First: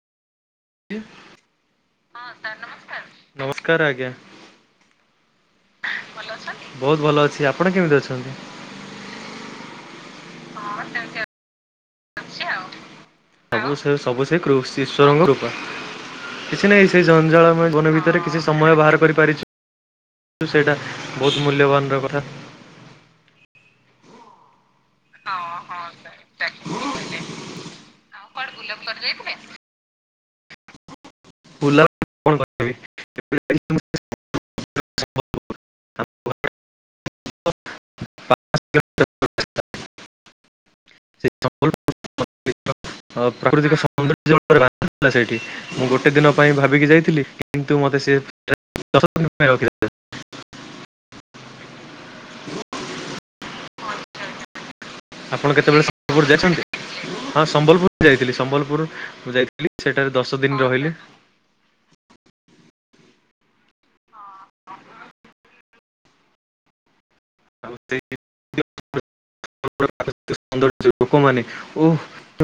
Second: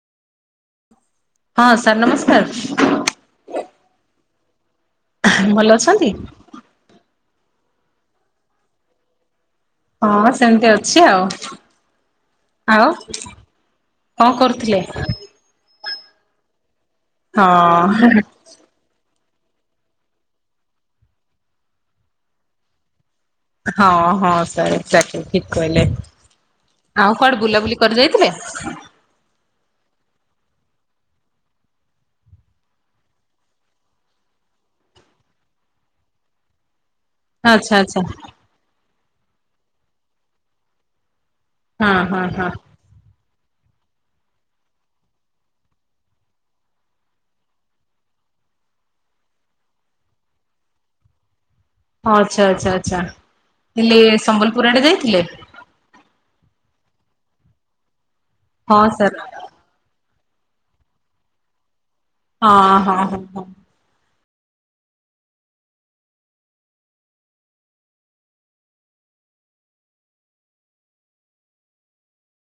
ହଁ ସାର୍ ନମସ୍କାର୍। ନମସ୍କାର୍ ଆଜ୍ଞା। ଭଲ ଅଛନ୍ତି? ବହୁତ୍ ଭଲ ଅଛି, ଆପଣ କେମିତି ଅଛନ୍ତି? ହଁ ସେମିତି ଅଛି ଆଉ, ଆଉ ସବୁ ସେ, ସବୁ କଣ ସେ [unintelligible] କରୁଥିଲେ? ଈଶ୍ୱରଙ୍କ ରୂପ। କିଛି ନାଇଁ, ସେ ଜଞ୍ଜାଳମୟ [unintelligible] ଭିତରେ ହଁ କିଛି ସମୟ ବାହାର କରିପାରିଚି, ସେଇଟା ବହୁତ୍ ମୂଲ୍ୟବାନର କଥା। ହଁ ହଁ ସାରେ। ଚାଚୁ ଠିକ୍ କହିଲେ, ଆଉ କୁଆଡେ ବୁଲାବୁଲି କରି ଯାଇଥିଲେ? କୁଆଡେ ଯାଇଥିଲେ? [unintelligible] ଆଛା ଆଛା। [unintelligible] [unintelligible] ମୁଁ ହଁ ହଁ ହଁ ଗୋଟେ ଦିନ ପାଇଁ ଭାବିକି ଯାଇଥିଲି କିନ୍ତୁ ମତେ ସିଏ ଦଶ ଦିନି ପାଇଁ ରଖିଲା। ହଁ ଆଛା ଆଛା ଆଛା, ହେଲେ ସମ୍ବଲପୁର୍ ଆଡେ ଯାଇଥିଲେ? ଆପଣ କେତେବେଳେ ସମ୍ବଲପୁର ଯାଇଚନ୍ତି? ହଁ ସାର୍ ଥିଲି, ସେଠାରେ ଦଶ ଦିନି ରହିଲେ। ହଁ ହଁ ହଁ ହଁ। [unintelligible] ଲୋକମାନେ ଓ